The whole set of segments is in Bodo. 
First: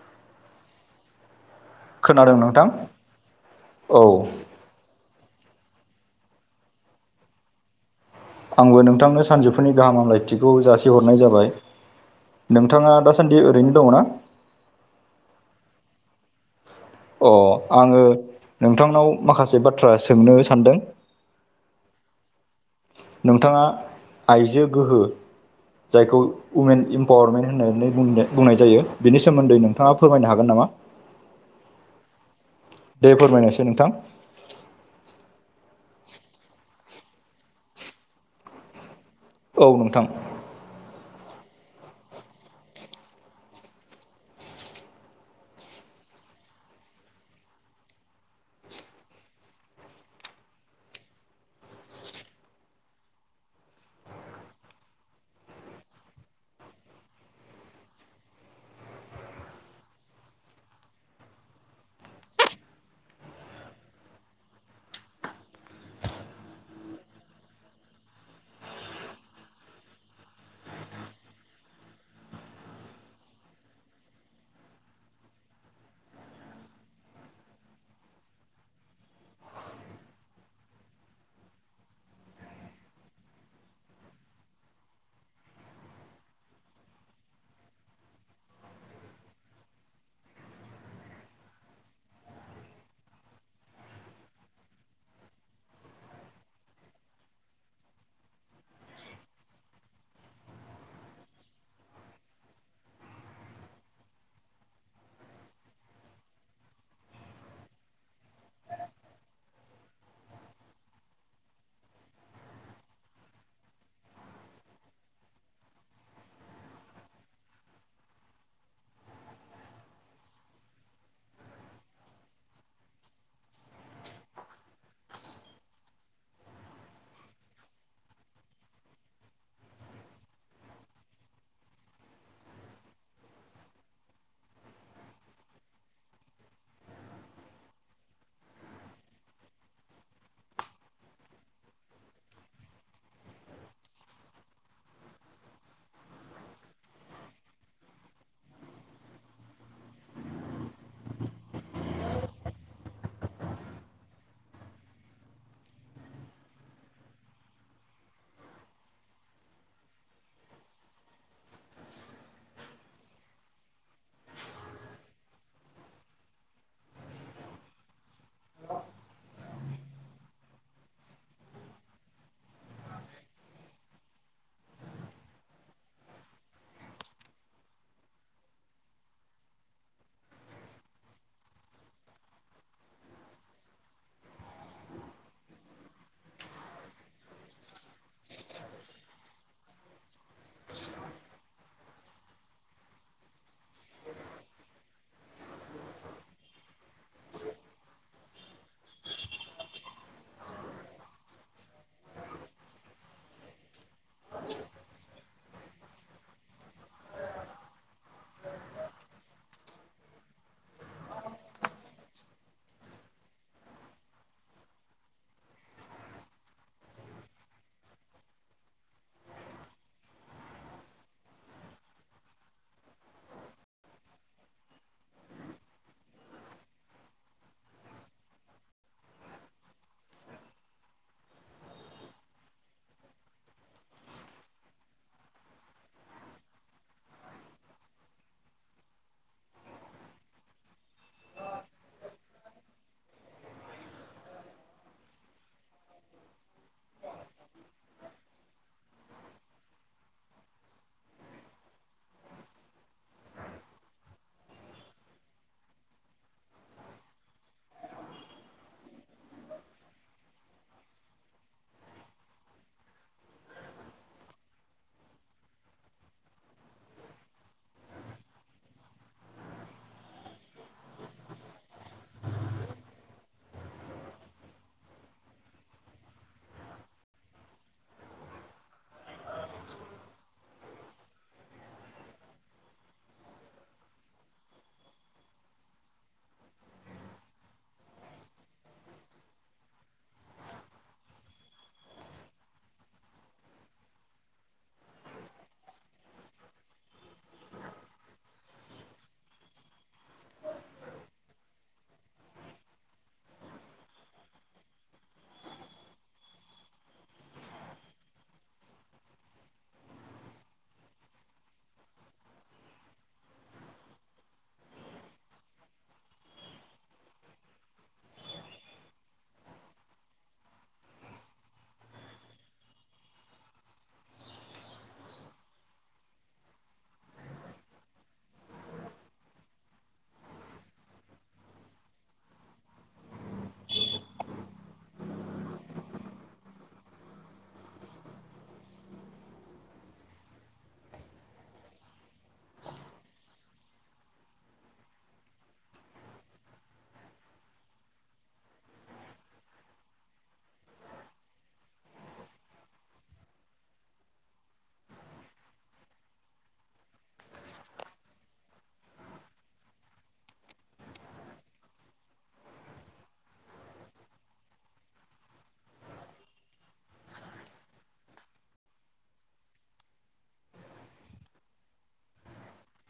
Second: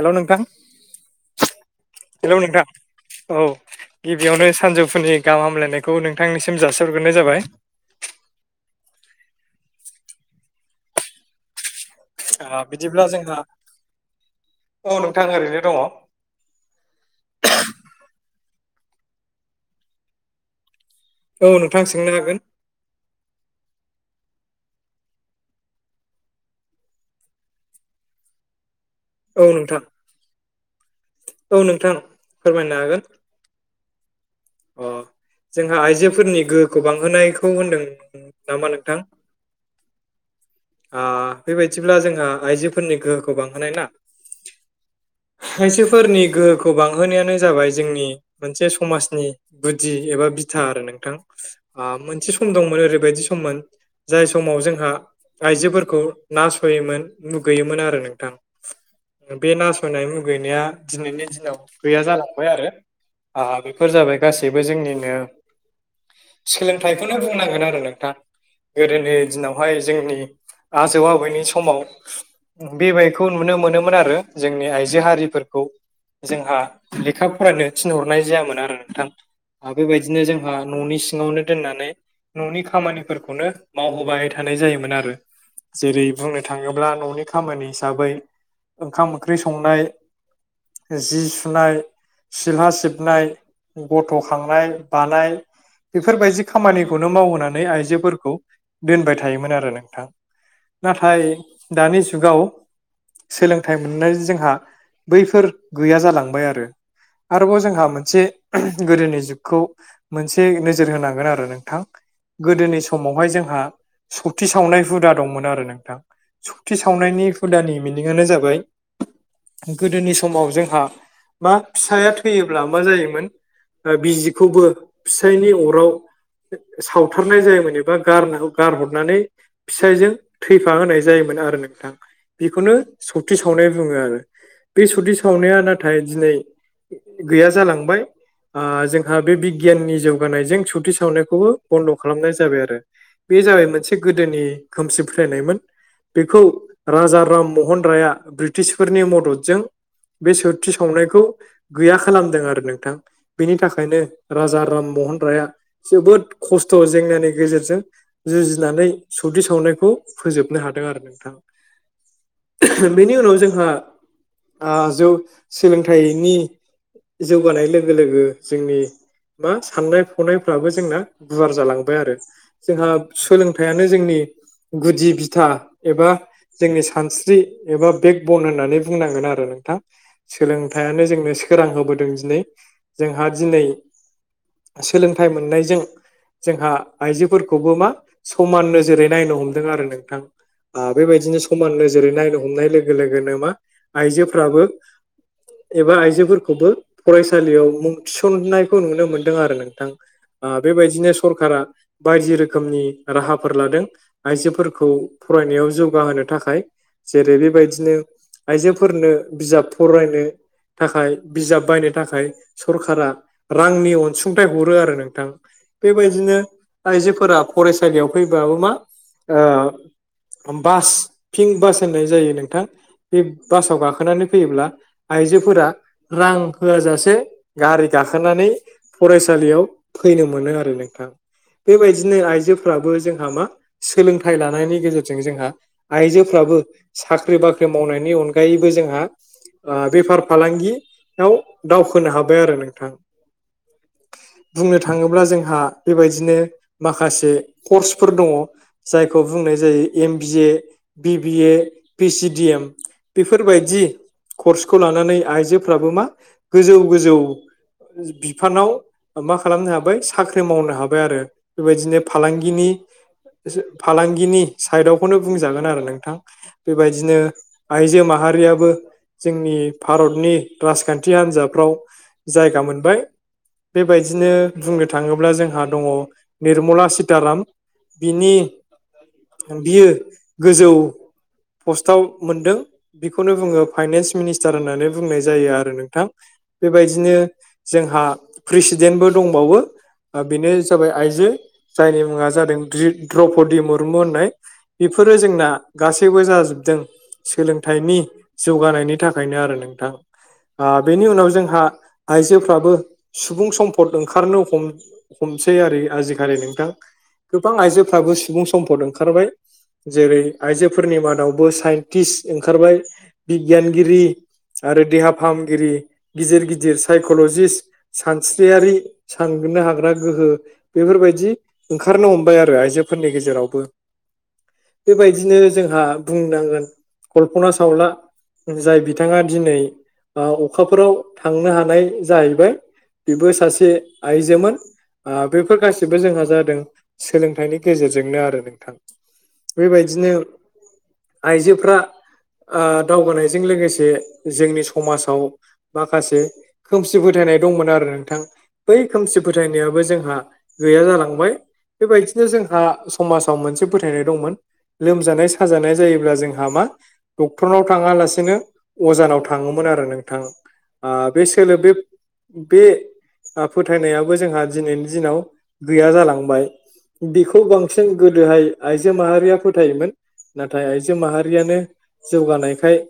हेल' नोंथां। हेलौ नोंथां औ औ गिबियावनो सानजौफुनि गाहाम हामलायनायखौ नोंथांनिसिम जासिहरग्रोनाय जाबाय। आंबो नोंथांनो सानजौफुनि गाहाम हामलायथिखौ जासिहरनाय जाबाय। ओ नोंथाङा बिदिब्ला जोंहा दासान्दि ओरैनो दङना? औ नोंथां ओरैनो दङ। अ आङो नोंथांनाव माखासे बाथ्रा सोंनो सानदों। औ नोंथां सोंनो हागोन। नोंथाङा आइजो गोहो जायखौ उमेन इमपावारमेन्ट होननानै बुं बुंनाय जायो। बिनि औ सोमोन्दै नोंथां नोंथाङा फोरमायनो हागोन नामा? औ नोंथां फोरमायनो हागोन दे फोरमायनायसै नोंथां। अ जोंहा आइजोफोरनि गोहोखौ बांहोनायखौ होनदों नामा नोंथां। औ नोंथां। आं बेबायाददिब्ला जोंहा आइजोफोरनि गोहोखौ बांहोनाय ना आयजोफोरनि गोहोखौ बांहोनायानो जाबाय जोंनि मोनसे समाजनि गुदि एबा बिथा आरो नोंथां आं मोनसे सम दंमोन ओरैबायदि सममोन। जाय समाव जोंहा आइजोफोरखौ नासयोमोन मुगैयोमोन आरो नोंथां। बे नासयनाय मुगैनाया दिनैनि दिनाव गैया जालांबाय आरो। आ बेफोर जाबाय गासैबो जोंनिनो सोलोंथाइखौनो बुंनांगोन आरो नोंथां गोदोनि दिनावहाय जोंनि आजौ आबैनि समाव बेबायखौ नुनो मोनोमोन आरो जोंनि आइजो हारिफोरखौ जोंहा लेखा फरायनो थिनहरनाय जायामोन आरो नोंथां आरो बेबायदिनो जोंहा न'नि सिङावनो दोननानै न'नि खामानिफोरखौनो मावहोबाय थानाय जायोमोन आरो जेरै बुंनो थाङोब्ला न'नि खामानि हिसाबै ओंखाम ओंख्रि संनाय जि सुनाय सिलला सिबनाय गथ' खांनाय बानाय बेफोरबायदि खामानिखौनो मावहोनानै आइजोफोरखौ दोनबाय थायोमोन आरो नोंथां नाथाय दानि जुगाव सोलोंथाइ मोननाय जोंहा बैफोर गैया जालांबाय आरो आरोबाव जोंहा मोनसे गोदोनि जुगखौ मोनसे नोजोर होनांगोन आरो नोंथां गोदोनि समावहाय जोंहा सक्ति सावनाय हुदा दंमोन आरो नोंथां सति‌ सावनायनि हुदानि मिनिंानो जाबाय गोदोनि समाव जोंहा मा फिसाया थैयोब्ला मा जायोमोन बिजिखौबो फिसायनि अराव सावथारनाय जायोमोन एबा गार गारहरनानै फिसायजों थैफा होनाय जायोमोन आरो नोंथांा बेखौनो सक्ति सावनाय बुङो आरो बे सक्ति सावनाया नाथाय दिनै गैया जालांबाय जोंहा बे बिगियाननि जौगानायजों सत सावनायखौबो बन्द' खालामनाय जाबाय आरो बे जाबाय मोनसे गोदोनि खोमसि फोथायायनायमोन बेखौ राजा राममहन राया ब्रिटिसफोरनि मददजों बे सति सावनायखौ गैया खालामदों आरो नोंथां बिनि थाखायनो राजा राममहन राया जोबोद खस्थ' जेंनानि गेजेरजों जुजिनानै सौदि सावनायखौ फोजोबनो हादों आरो नोंथांा बेनि उनाव जोंहा जौ सोलोंथाइनि जौगानाय लोगो लोगो जोंनि मा साननाय फनायफ्राबो जोंना गुवार जालांबाय आरो जोंहा सोलोंथाइयानो जोंनि गुदि बिथा एबा जोंनि सानस्रि एबा बेक बन होननानै बुंनांगोन आरो नोंथां सोलोंथाइयानो जोंनो सोरां होबोदों दिनै जोंहा दिनै सोलोंथाइ मोननायजों जोंहा आइजोफोरखौबो मा समान नोजोरै नायनो हमदों आरो नोंथां आ बेबायदिनो समान नोजोरै नायनो हमनाय लोगो लोगोनो मा आइजोफ्राबो एबा आइजोफोरखौबो फरायसालियाव मुं थिसननायखौ नुनो मोनदों आरो नोंथां बेबायदिनो सरकारा बायदि रोखोमनि राहाफोर लादों आइजोफोरखौ फरायनायाव जौगाहोनो थाखाय जेरै बेबायदिनो आइजोफोरनो बिजाब फरायनो थाखाय बिजाब बायनो थाखाय सरखारारा रांनि अनसुंथाइ हरो आरो नोंथां बेबायदिनो आइजोफोरा फरायसालियाव फैबाबो मा बास पिंक बास होननाय जायो नोंथां बे बासाव गाखोनानै फैयोब्ला आइजोफोरा रां होआ जाासे गारि गाखोनानै फरायसालियाव फैनो मोनो आरो नोंथां बेबायदिनो आइजोफ्राबो जोंहा मा सोलोंथाइ लानायनि गेजेरजों जोंहा आइजोफ्राबो साख्रि बाख्रि मावनायनि अनगायैबो जोंहा बेफार फालांगियाव दावखोनो हाबाय आरो नोंथां बुंनो थाङोब्ला जोंहा बेबायदिनो माखासे कर्सफोर दङ जायखौ बुंनाय जायो एम-बि-ए बि-बि-ए पिसिडि एम। बेफोरबायदि कर्सखौ लानानै आइजोफ्राबो मा गोजौ गोजौ। बिफानाव मा खालामनो हाबाय साख्रि मावनो हाबाय आरो बेबायदिनो फालांगिनि। फालांगिनि साइदावखौनो बुंजागोन आरो नोंथां। बेबायदिनो आइजो माहारियाबो जोंनि भारतनि राजखान्थि हान्जाफ्राव जायगा मोनबाय। बेबायदिनो बुंनो थाङोब्ला जोंहा दङ निर्मला सिताराम। बिनि बियो गोजौ पस्टाव मोनदों। बेखौनो बुङो फाइनान्स मिनिस्टार होननानै बुंनाय जायो आरो नोंथां। बेबायदिनो जोंहा प्रेसिदेन्टबो दंबावो। बेनो जाबाय आइजो जायनि मुङा जादों [unintelligible] द्रौपदि मुरमु होननाय। बेफोरो जोंना गासैबो जाजोबदों। सोलोंथाइनि जौगानायनि थाखायनो आरो नोंथां ओ बेनि उनाव जों हा आइजोफ्राबो सुबुं सम्पद ओंखारनो हम हमसै आरो आजिखालि नोंथां गोबां आइजोफ्राबो सुबुं सम्फद ओंखारबाय। जेरै आइजोफोरनि मादावबो साइन्टिस्ट ओंखारबाय। बिगियानगिरि आरो देहा फाहामगिरि। गिदिर गिदिर सायक'ल'जिस्ट सानस्रियारि साननो हाग्रा गोहो बेफोरबायदि ओंखारनो हमबाय आरो आइजोफोरनि गेजेरावबो। बेबायदिनो जोंहा बुंनांगोन कल्पना सावला। जाय बिथाङा दिनै ओ अखाफोराव थांनो हानाय जाहैबाय बेबो सासे आइजोमोन। ओ बेफोर गासैबो जोंहा जादों सोलोंथाइनि गेजेरजोंनो आरो नोंथां। बेबायदिनो आइजोफ्रा ओ दावगानायजों लोगोसे जोंनि समाजाव माखासे खोमसि फोथायनाय दंमोन आरो नोंथां। बै खोमसि फोथायनायाबो जोंहा गैया जालांबाय। बेबायदिनो जोंहा समाजाव मोनसे फोथायनाय दंमोन। लोमजानाय साजानाय जायोब्ला जोंहा मा डक्टरनाव थाङालासिनो अजानाव थाङोमोन आरो नोंथां। ओ बे सोलो बे बे ओ फोथायनायाबो जोंहा दिनैनि दिनाव गैया जालांबाय। बिखौ बांसिन गोदोहाय आइजो माहारिया फोथायोमोन। नाथाय आइजो माहारियानो जौगानायखाय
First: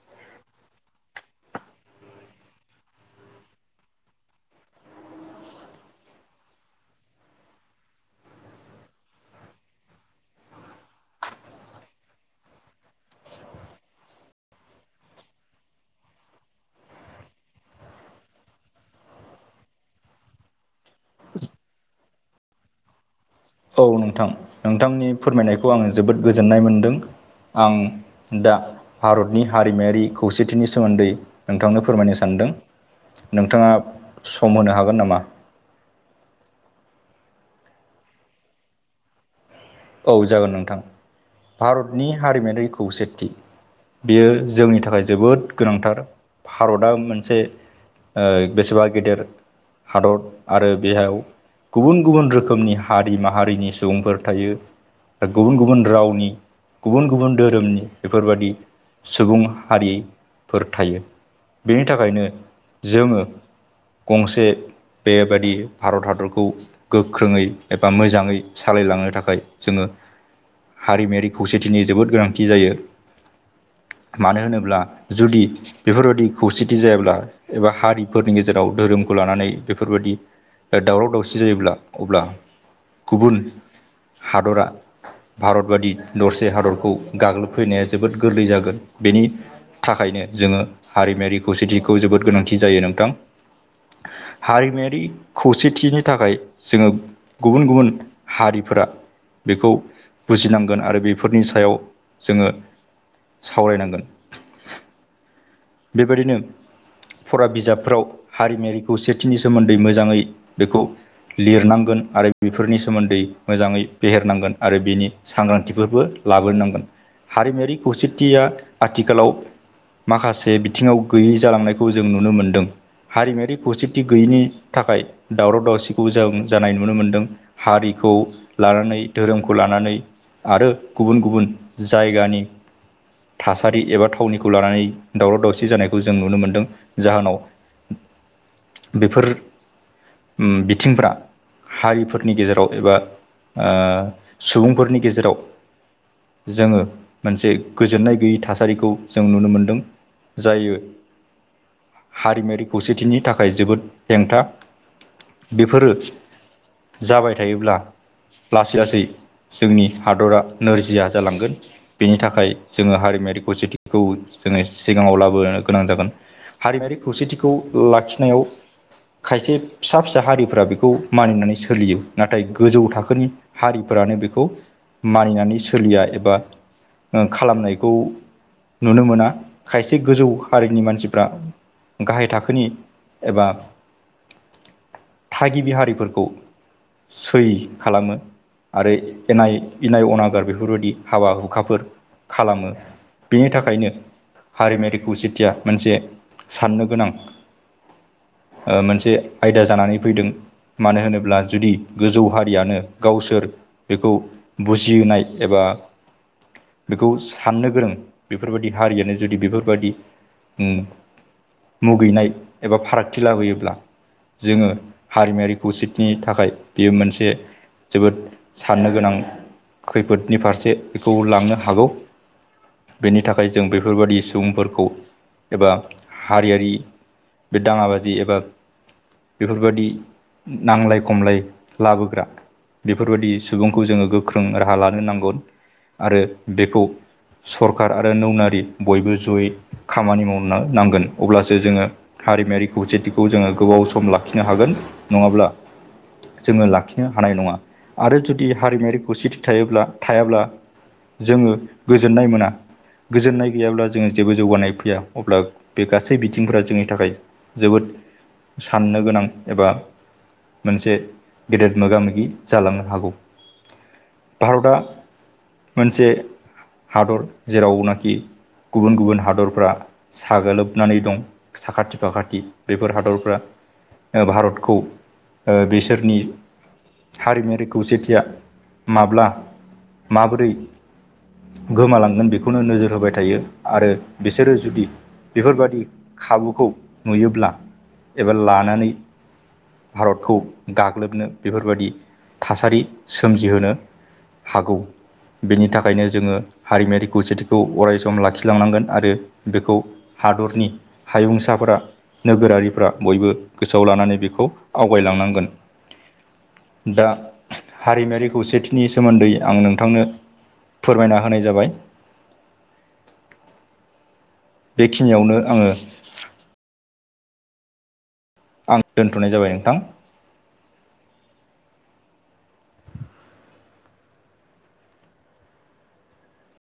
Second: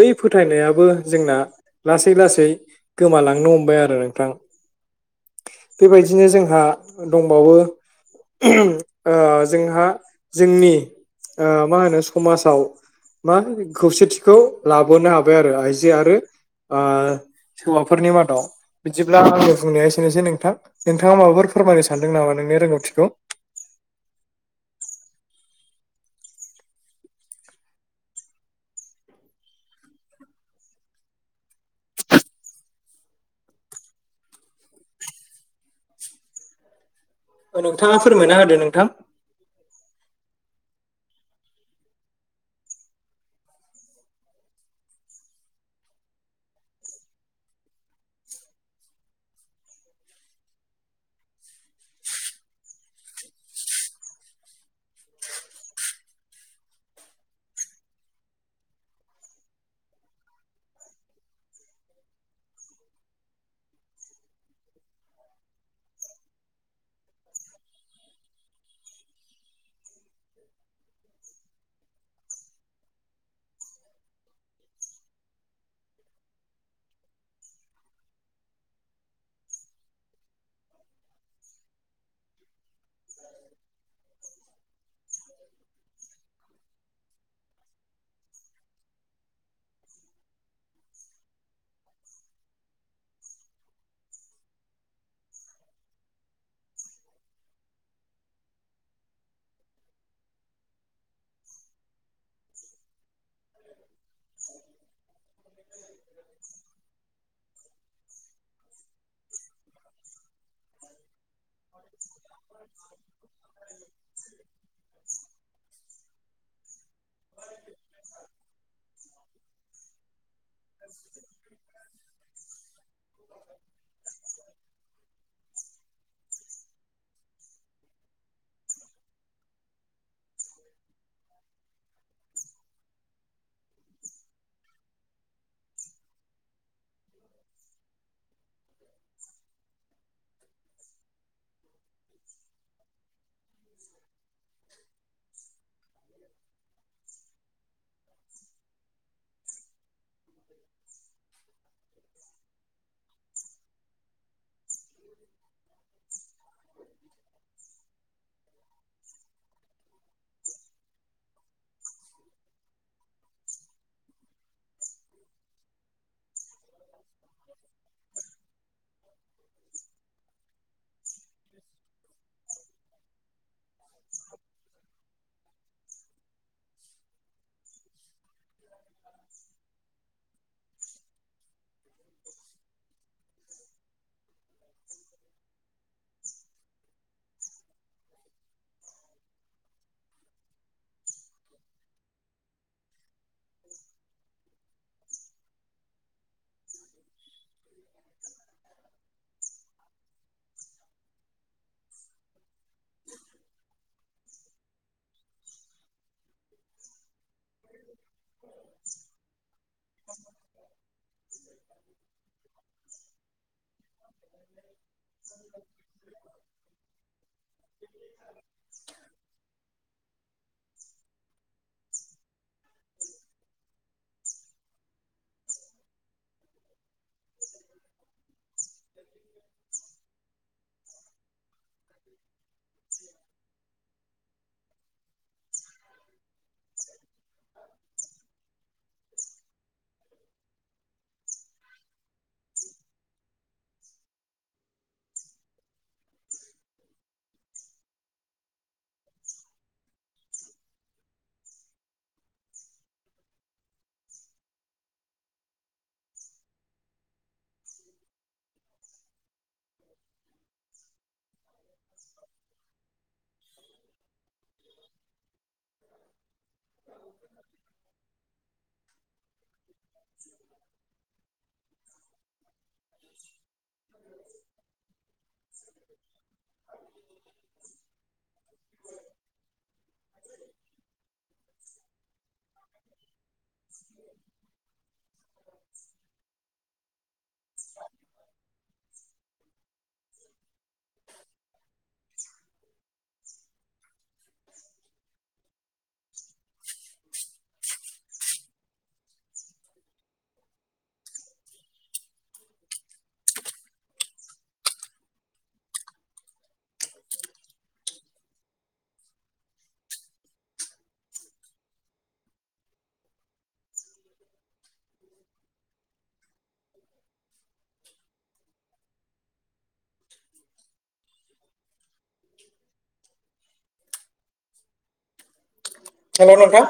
बै फोथायनायाबो जोंना लासै लासै गोमालांनो हमबाय आरो नोंथां। बेबायदिनो जोंहा दंबावो ओ जोंहा जोंनि ओ मा होनो समाजाव बां खौसेथिखौ लाबोनो हाबाय आरो आइजो आरो ओ हौवाफोरनि मादाव। बिदिब्ला आंनि बुंनाया एसेनोसै नोंथां नोंथाङा माबाफोर फोरमायनो सानदों नामा नोंनि रोंगौथिखौ। औ नोंथां नोंथांनि फोरमायनायखौ आङो जोबोद गोजोननाय मोनदों आं दा भारतनि हारिमायारि खौसेथिनि सोमोन्दै नोंथांनो फोरमायनो सान्दों। नोंथाङा सम होनो हागोन नामा। नोंथाङा फोरमायना होदो नोंथां। औ जागोन नोंथां भारतनि हारिमायारि खौसेथि बेयो जोंनि थाखाय जोबोद गोनांथार भारतआ मोनसे ओ बेसेबा गेदेर हादर आरो बेयाव गुबुन गुबुन रोखोमनि हारि माहारिनि सुबुंफोर थायो। गुबुन गुबुन रावनि गुबुन गुबुन धोरोमनि बेफोरबादि सुबुं हारिफोर थायो। बेनि थाखायनो जोङो गंसे बेबायदि भारत हादरखौ गोख्रोङै एबा मोजाङै सालायलांनो थाखाय जोङो हारिमायारि खौसेथिनि जोबोद गोनांथि जायो। मानो होनोब्ला जुदि बेफोरबादि खौसेथि जायाब्ला एबा हारिफोरनि गेजेराव धोरोमखौ लानानै बेफोरबादि दावराव दावसि जायोब्ला अब्ला गुबुन हादरा भारतबादि दरसे हादरखौ गाग्लोबफैनाया जोबोद गोरलै जागोन। बेनि थाखायनो जोङो हारिमायारि खौसेथिखौ जोबोद गोनांथि जायो नोंथां। हारिमायारि खौसेथिनि थाखाय जोङो गुबुन गुबुन हारिफोरा बेखौ बुजिनांगोन आरो बेफोरनि सायाव जोङो सावरायनांगोन। बेबायदिनो फरा बिजाबफ्राव हारिमायारि खौसेथिनि सोमोन्दै मोजाङै बेखौ लिरनांगोन आरो बेफोरनि सोमोन्दै मोजाङै फेहेरनांगोन आरो बिनि सांग्रांथिफोरबो लाबोनोनांगोन। हारिमायारि खौसेथिया आथिखालाव माखासे बिथिङाव गैयै जालांनायखौ जों नुनो मोनदों। हारिमायारि खौसेथि गैयैनि थाखाय दावराव दावसिखौ जों जानाय नुनो मोनदों। हारिखौ लानानै धोरोमखौ लानानै आरो गुबुन गुबुन जायगानि थासारि एबा थावनिखौ लानानै दावराव दावसि जानायखौ जों नुनो मोन्दों। जाहोनाव बेफोर उम बिथिंफोरा हारिफोरनि गेजेराव एबा ओ सुबुंफोरनि गेजेराव जोङो मोनसे गोजोननाय गैयै थासारिखौ जों नुनो मोनदों। जायो हारिमायारि खौसेथिनि थाखाय जोबोद हेंथा। बेफोरो जाबाय थायोब्ला लासै लासै जोंनि हादरा नोरजिया जालांगोन। बेनि थाखाय जोङो हारिमायारि खौसेथिखौ जोङो सिगाङाव लाबोनो गोनां जागोन। हारिमायारि खौसेथिखौ लाखिनायाव खायसे फिसा फिसा हारिफ्रा बेखौ मानिनानै सोलियो नाथाय गोजौ थाखोनि हारिफोरानो बेखौ मानिनानै सो लिया एबा खालामनायखौ नुनो मोना। खायसे गोजौ हारिनि मानसिफ्रा गाहाय थाखोनि एबा थागिबि हारिफोरखौ सै खालामो। आरो एनाय इनाय अनागार बेफोरबायदि हाबा हुखाफोर खालामो। बेनि थाखायनो हारिमायारिखौ खौसेथिया मोनसे साननो गोनां मोनसे आयदा जानानै फैदों। मानो होनोब्ला जुदि गोजौ हारियानो गावसोर बेखौ बुजिनाय एबा बेखौ साननो गोरों बेफोरबायदि हारियानो जुदि बेफोरबादि उम मुगैनाय एबा फारागथि लाबोयोब्ला जोङो हारिमायारि खौसेथिनि थाखाय बेयो मोनसे जोबोद साननो गोनां खैफोदनि फारसे बेखौ लांनो हागौ। बेनि थाखाय जों बै फोरबादि सुबुंफोरखौ एबा हारियारि बे दाङाबाजि एबा बेफोरबादि नांलाय खमलाय लाबोग्रा बेफोरबायदि सुबुंखौ जोङो गोख्रों राहा लानो नांगोन आरो बेखौ सरखारार आरो नौनारि बयबो जयै खामानि मावनो नांगोन अब्लासो जोङो हारिमायारि खौसेथिखौ जोङो गोबाव सम लाखिनो हागोन नङाब्ला जोङो लाखिनो हानाय नङा आरो जुदि हारिमायारि खौसेथि थायोब्ला थायाब्ला जोङो गोजोननाय मोना गोजोननाय गैयाब्ला जोंङो जेबो जौगानाय फैया अब्ला बे गासै बिथिंफोरा जोंनि थाखाय जोबोद साननो गोनां एबा मोनसे गेदेर मोगा मोगि जालांनो हागौ। भारतआ मोनसे हादर जेरावनाखि गुबुन गुबुन हादर फ्रा साग्लोबनानै दं साखाथि फाखाथि बेफोर हादरफ्रा ओ भारतखौ ओ बिसोरनि हारिमयारि खौसेथिया माब्ला माबोरै गोमालांगोन बेखौनो नो जोर होबाय थायो आरो बिसोरो जुदि बेफोरबायदि खाबुखौ नुयोब्ला एबा लानानै भारतखौ गाग्लोबनो बेफोरबायदि थासारि सोमजिहोनो हागौ बेनि थाखायनो जोङो हारिमायारि खौसेथिखौ अराय सम लाखि लांनांगोन आरो बेखौ हादरनि हायुंसाफोरा नोगोरारिफ्रा बयबो गोसोआव लानानै बेखौ आवगायलांनांगोन। दा हारिमायारि खौसेथिनि सोमोन्दै आं नोंथांनो फोरमायना होनाय जाबाय बेखिनियावनो आङो आं दोन्थ'नाय जाबाय नोंथां। हेल' नोंथां